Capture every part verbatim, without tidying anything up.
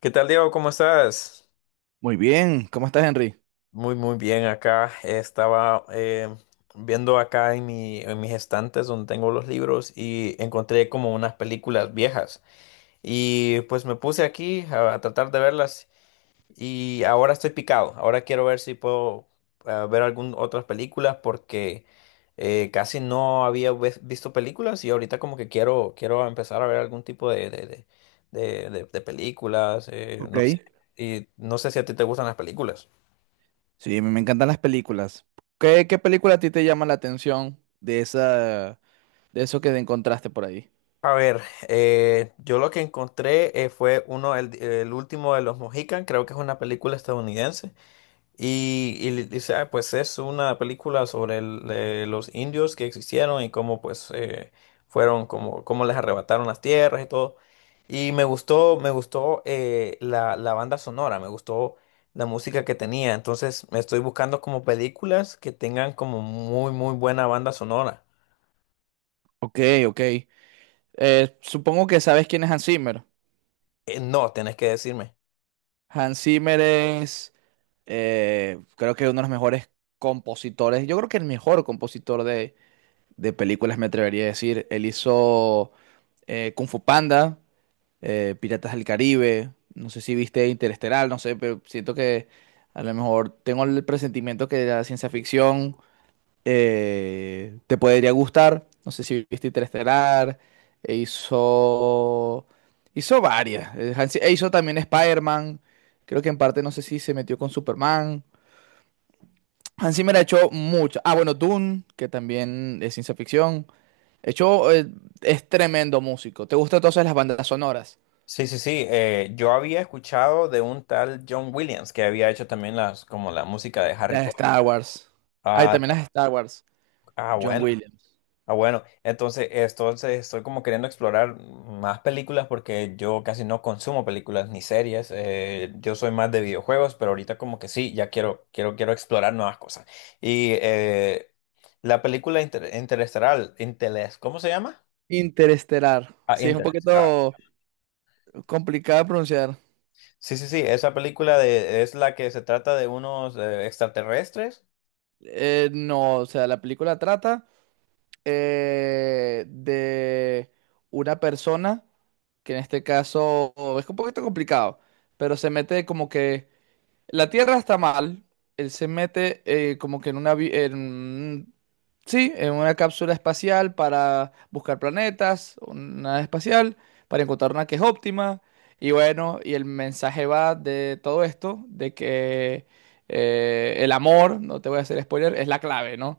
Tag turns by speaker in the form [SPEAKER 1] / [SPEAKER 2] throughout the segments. [SPEAKER 1] ¿Qué tal, Diego? ¿Cómo estás?
[SPEAKER 2] Muy bien, ¿cómo estás, Henry?
[SPEAKER 1] Muy, muy bien acá. Estaba eh, viendo acá en mi, en mis estantes donde tengo los libros y encontré como unas películas viejas. Y pues me puse aquí a, a tratar de verlas y ahora estoy picado. Ahora quiero ver si puedo ah, ver algún otras películas porque eh, casi no había ves- visto películas y ahorita como que quiero quiero empezar a ver algún tipo de de, de- de- de- de películas. Eh,
[SPEAKER 2] Ok.
[SPEAKER 1] no sé. Y no sé si a ti te gustan las películas.
[SPEAKER 2] Sí, me me encantan las películas. ¿Qué, qué película a ti te llama la atención de esa, de eso que encontraste por ahí?
[SPEAKER 1] A ver, eh, yo lo que encontré eh, fue uno el, el último de los Mohican. Creo que es una película estadounidense. Y, y le dice, "Ah, pues es una película sobre el- eh, los indios que existieron y cómo pues eh, fueron, como cómo les arrebataron las tierras y todo. Y me gustó, me gustó eh, la, la banda sonora, me gustó la música que tenía. Entonces me estoy buscando como películas que tengan como muy, muy buena banda sonora.
[SPEAKER 2] Ok, ok. Eh, supongo que sabes quién es Hans Zimmer.
[SPEAKER 1] Eh, no, tenés que decirme.
[SPEAKER 2] Hans Zimmer es, eh, creo que uno de los mejores compositores, yo creo que el mejor compositor de, de películas, me atrevería a decir. Él hizo eh, Kung Fu Panda, eh, Piratas del Caribe, no sé si viste Interestelar, no sé, pero siento que a lo mejor tengo el presentimiento que la ciencia ficción eh, te podría gustar, no sé si viste Interestelar, e hizo, hizo varias. Eh, Hans- e hizo también Spider-Man, creo que en parte no sé si se metió con Superman. Hans Zimmer ha hecho mucho. Ah, bueno, Dune, que también es ciencia ficción. Hecho, eh, es tremendo músico. ¿Te gustan entonces las bandas sonoras?
[SPEAKER 1] Sí, sí, sí. Eh, yo había escuchado de un tal John Williams que había hecho también las, como la música de Harry
[SPEAKER 2] Las de
[SPEAKER 1] Potter.
[SPEAKER 2] Star Wars. Hay
[SPEAKER 1] Ah,
[SPEAKER 2] también las de Star Wars.
[SPEAKER 1] ah,
[SPEAKER 2] John
[SPEAKER 1] bueno.
[SPEAKER 2] Williams.
[SPEAKER 1] Ah, bueno, entonces, entonces estoy como queriendo explorar más películas porque yo casi no consumo películas ni series. Eh, yo soy más de videojuegos, pero ahorita como que sí, ya quiero, quiero, quiero explorar nuevas cosas. Y eh, la película inter- Interestelar, Inteles, ¿cómo se llama?
[SPEAKER 2] Interestelar.
[SPEAKER 1] Ah,
[SPEAKER 2] Sí, es un
[SPEAKER 1] Interestelar.
[SPEAKER 2] poquito complicado de pronunciar.
[SPEAKER 1] Sí, sí, sí, esa película de, es la que se trata de unos eh, extraterrestres.
[SPEAKER 2] Eh, no, o sea, la película trata eh, de una persona que en este caso es un poquito complicado, pero se mete como que la Tierra está mal. Él se mete eh, como que en una... vi- en- sí, en una cápsula espacial para buscar planetas, una nave espacial, para encontrar una que es óptima. Y bueno, y el mensaje va de todo esto, de que eh, el amor, no te voy a hacer spoiler, es la clave, ¿no?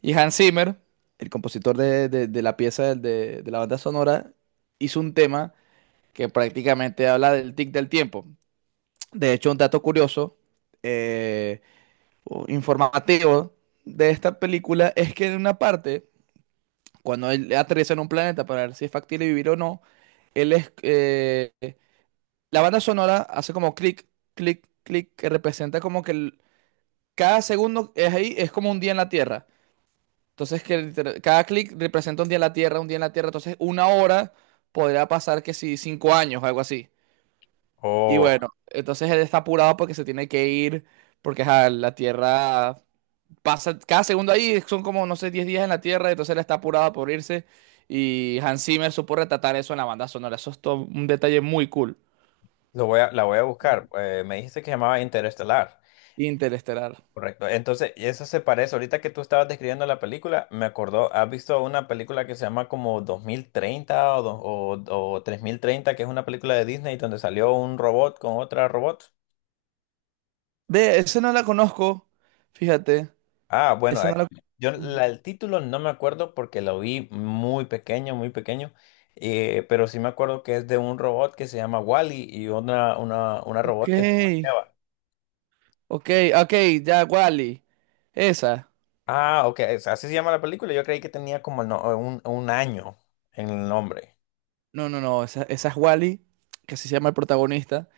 [SPEAKER 2] Y Hans Zimmer, el compositor de, de- de la pieza del- de, de la banda sonora, hizo un tema que prácticamente habla del tic del tiempo. De hecho, un dato curioso, eh, o informativo de esta película, es que en una parte, cuando él aterriza en un planeta para ver si es factible vivir o no, él es, eh, la banda sonora hace como clic, clic, clic, que representa como que el- cada segundo es ahí, es como un día en la Tierra. Entonces, que liter- cada clic representa un día en la Tierra, un día en la Tierra. Entonces, una hora podría pasar que si cinco años, algo así. Y
[SPEAKER 1] Oh,
[SPEAKER 2] bueno, entonces él está apurado porque se tiene que ir, porque ajá, la Tierra pasa cada segundo ahí, son como, no sé, diez días en la Tierra, entonces él está apurado por irse. Y Hans Zimmer supo retratar eso en la banda sonora. Eso es todo un detalle muy cool.
[SPEAKER 1] lo voy a, la voy a buscar. Eh, me dijiste que se llamaba Interestelar.
[SPEAKER 2] Interestelar.
[SPEAKER 1] Correcto. Entonces, y eso se parece. Ahorita que tú estabas describiendo la película, me acordó, ¿has visto una película que se llama como dos mil treinta o, do- o, o tres mil treinta, que es una película de Disney donde salió un robot con otra robot?
[SPEAKER 2] Ve, esa no la conozco, fíjate.
[SPEAKER 1] Ah, bueno,
[SPEAKER 2] Esa
[SPEAKER 1] eh,
[SPEAKER 2] no la.
[SPEAKER 1] yo la- el título no me acuerdo porque lo vi muy pequeño, muy pequeño, eh, pero sí me acuerdo que es de un robot que se llama Wally y una, una, una
[SPEAKER 2] Ok,
[SPEAKER 1] robot que se llama Eva.
[SPEAKER 2] ok, ok, ya, Wally. Esa.
[SPEAKER 1] Ah, ok, es- así se llama la película. Yo creí que tenía como el no- un, un año en el nombre.
[SPEAKER 2] No, no, no, esa, esa es Wally, que así se llama el protagonista.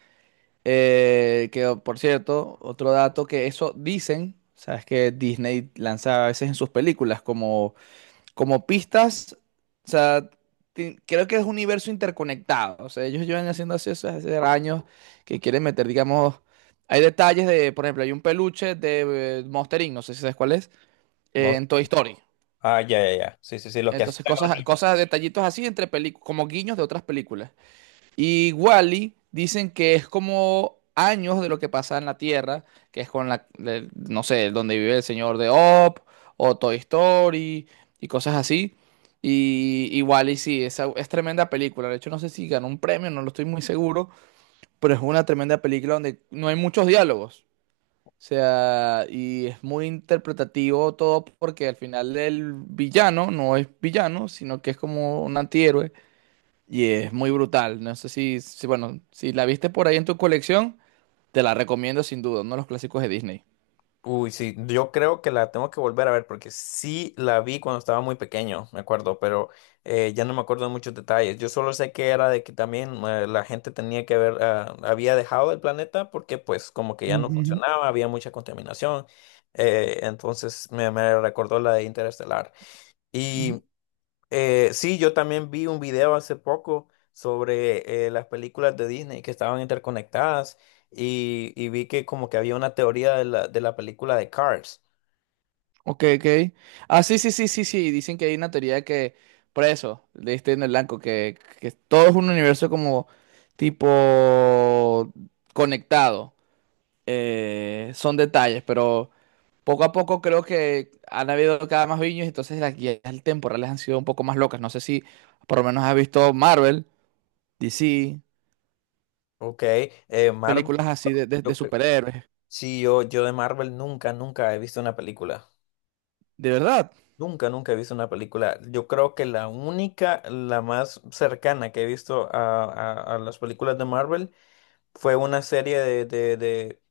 [SPEAKER 2] Eh, que oh, por cierto, otro dato que eso dicen, sabes que Disney lanza a veces en sus películas como, como pistas, o sea, ti- creo que es un universo interconectado, o sea, ellos llevan haciendo así eso hace años que quieren meter, digamos, hay detalles de, por ejemplo, hay un peluche de eh, Monster inc, no sé si sabes cuál es,
[SPEAKER 1] No
[SPEAKER 2] eh,
[SPEAKER 1] sé.
[SPEAKER 2] en Toy Story.
[SPEAKER 1] Ah, ya, ya, ya. Sí, sí, sí, los que
[SPEAKER 2] Entonces,
[SPEAKER 1] asustan a los
[SPEAKER 2] cosas,
[SPEAKER 1] niños.
[SPEAKER 2] cosas, detallitos así entre películas, como guiños de otras películas. Y Wally dicen que es como años de lo que pasa en la Tierra, que es con la, de- no sé, donde vive el señor de Op o Toy Story y cosas así. Y, y Wall-E sí, es, es tremenda película. De hecho, no sé si ganó un premio, no lo estoy muy seguro, pero es una tremenda película donde no hay muchos diálogos. O sea, y es muy interpretativo todo porque al final el villano no es villano, sino que es como un antihéroe y es muy brutal. No sé si, si, bueno, si la viste por ahí en tu colección, te la recomiendo sin duda, uno de los clásicos de Disney.
[SPEAKER 1] Uy, sí, yo creo que la tengo que volver a ver porque sí la vi cuando estaba muy pequeño, me acuerdo, pero eh, ya no me acuerdo de muchos detalles. Yo solo sé que era de que también eh, la gente tenía que ver, ah, había dejado el planeta porque pues como que ya no
[SPEAKER 2] Ujú,
[SPEAKER 1] funcionaba, había mucha contaminación. Eh, entonces me, me recordó la de Interestelar.
[SPEAKER 2] ujú.
[SPEAKER 1] Y Eh, sí, yo también vi un video hace poco sobre eh, las películas de Disney que estaban interconectadas y, y vi que como que había una teoría de la, de la película de Cars,
[SPEAKER 2] Ok, ok. Ah, sí, sí, sí, sí, sí. Dicen que hay una teoría de que, por eso, leíste en el blanco, que, que todo es un universo como tipo conectado. Eh, son detalles, pero poco a poco creo que han habido cada más viños, entonces las guías temporales han sido un poco más locas. No sé si por lo menos has visto Marvel, D C,
[SPEAKER 1] ¿ok? Eh, Marvel,
[SPEAKER 2] películas así de, de- de
[SPEAKER 1] yo cre-
[SPEAKER 2] superhéroes,
[SPEAKER 1] sí, yo, yo de Marvel nunca, nunca he visto una película.
[SPEAKER 2] de verdad,
[SPEAKER 1] Nunca, nunca he visto una película. Yo creo que la única, la más cercana que he visto a, a- a las películas de Marvel fue una serie de, de, de,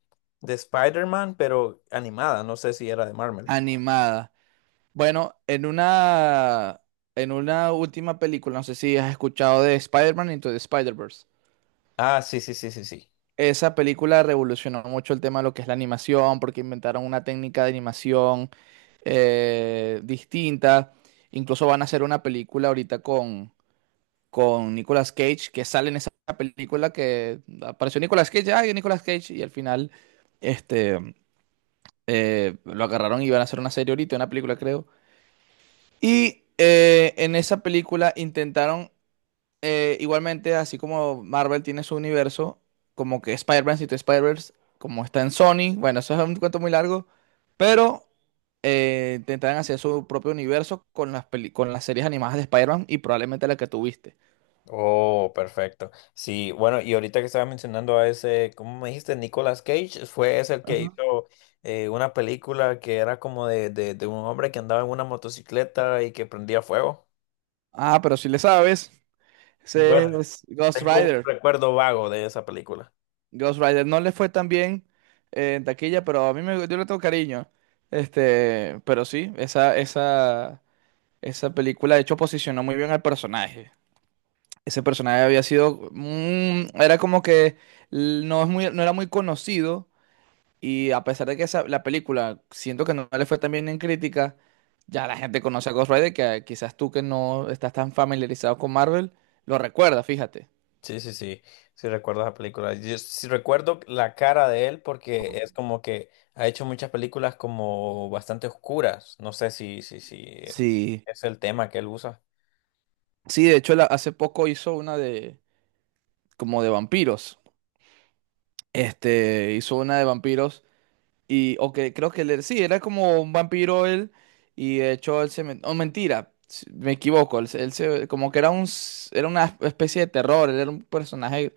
[SPEAKER 1] de Spider-Man, pero animada, no sé si era de Marvel.
[SPEAKER 2] animada. Bueno, en una, en una última película, no sé si has escuchado de Spider-Man Into the Spider-Verse.
[SPEAKER 1] Ah, sí, sí, sí, sí, sí.
[SPEAKER 2] Esa película revolucionó mucho el tema de lo que es la animación, porque inventaron una técnica de animación eh, distinta. Incluso van a hacer una película ahorita con, con Nicolas Cage, que sale en esa película, que apareció Nicolas Cage, ay, Nicolas Cage, y al final, este, eh, lo agarraron y iban a hacer una serie ahorita, una película creo. Y eh, en esa película intentaron, eh, igualmente, así como Marvel tiene su universo, como que Spider-Man, si tú Spider-Verse, como está en Sony, bueno, eso es un cuento muy largo, pero eh, intentaron hacer su propio universo con las, peli- con las series animadas de Spider-Man y probablemente la que tuviste.
[SPEAKER 1] Oh, perfecto. Sí, bueno, y ahorita que estabas mencionando a ese, ¿cómo me dijiste? Nicolas Cage, fue ese el que
[SPEAKER 2] Ajá.
[SPEAKER 1] hizo eh, una película que era como de, de, de un hombre que andaba en una motocicleta y que prendía fuego.
[SPEAKER 2] Ah, pero si le sabes, ese
[SPEAKER 1] Bueno,
[SPEAKER 2] es Ghost
[SPEAKER 1] tengo un
[SPEAKER 2] Rider.
[SPEAKER 1] recuerdo vago de esa película.
[SPEAKER 2] Ghost Rider no le fue tan bien eh, en taquilla, pero a mí me, yo le tengo cariño. Este, pero sí, esa, esa, esa película de hecho posicionó muy bien al personaje. Ese personaje había sido, mm, era como que l- no es muy, no era muy conocido, y a pesar de que esa, la película, siento que no le fue tan bien en crítica, ya la gente conoce a Ghost Rider, que ah, quizás tú, que no estás tan familiarizado con Marvel, lo recuerdas, fíjate.
[SPEAKER 1] Sí, sí, sí, sí recuerdo esa película. Yo sí recuerdo la cara de él porque es como que ha hecho muchas películas como bastante oscuras. No sé si, si, si eh,
[SPEAKER 2] Sí,
[SPEAKER 1] es el tema que él usa.
[SPEAKER 2] sí, de hecho la- hace poco hizo una de como de vampiros. Este, hizo una de vampiros y, o que creo que él, sí, era como un vampiro él, y de hecho él se, met- oh, mentira, s- me equivoco, él, se, él se- como que era un, s- era una especie de terror, él era un personaje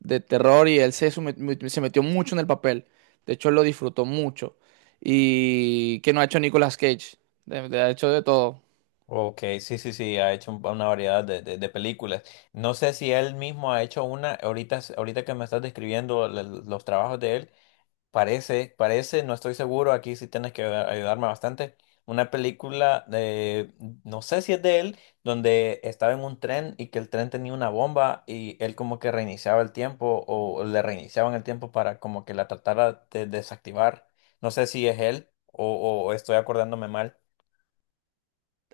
[SPEAKER 2] de terror y él se, sume- mu- se metió mucho en el papel, de hecho él lo disfrutó mucho. Y que no ha hecho Nicolas Cage, de- de- ha hecho de todo.
[SPEAKER 1] Ok, sí, sí, sí, ha hecho un- una variedad de, de- de películas. No sé si él mismo ha hecho una, ahorita, s- ahorita que me estás describiendo la- los trabajos de él, parece, parece, no estoy seguro, aquí sí tienes que a- ayudarme bastante, una película de, no sé si es de él, donde estaba en un tren y que el tren tenía una bomba y él como que reiniciaba el tiempo o le reiniciaban el tiempo para como que la tratara de desactivar. No sé si es él o o estoy acordándome mal.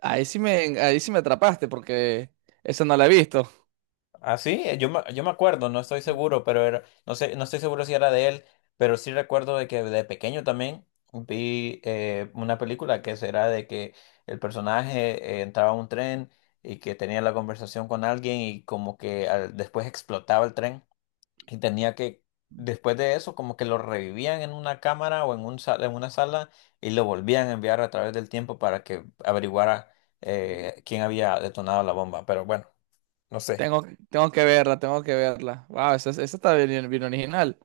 [SPEAKER 2] Ahí sí me, ahí sí me atrapaste, porque eso no lo he visto.
[SPEAKER 1] Ah, sí, eh, yo me, yo me acuerdo, no estoy seguro, pero era, no sé, no estoy seguro si era de él, pero sí recuerdo de que de pequeño también vi eh, una película que será de que el personaje eh, entraba a un tren y que tenía la conversación con alguien y como que al- después explotaba el tren y tenía que, después de eso, como que lo revivían en una cámara o en un sa- en una sala y lo volvían a enviar a través del tiempo para que averiguara eh, quién había detonado la bomba, pero bueno, no sé.
[SPEAKER 2] Tengo, tengo que verla, tengo que verla. Wow, esa, esa está bien, bien original.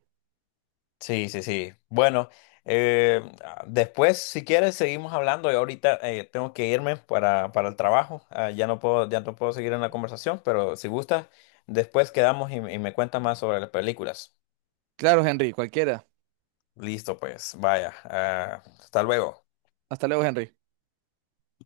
[SPEAKER 1] Sí, sí, sí. Bueno, eh, ah, después, si quieres, seguimos hablando. Yo ahorita eh, tengo que irme para, para el trabajo. Ah, ya no puedo, ya no puedo seguir en la conversación, pero si gustas, después quedamos y, y me cuentas más sobre las películas.
[SPEAKER 2] Claro, Henry, cualquiera.
[SPEAKER 1] Listo, pues, vaya. Ah, hasta luego.
[SPEAKER 2] Hasta luego, Henry.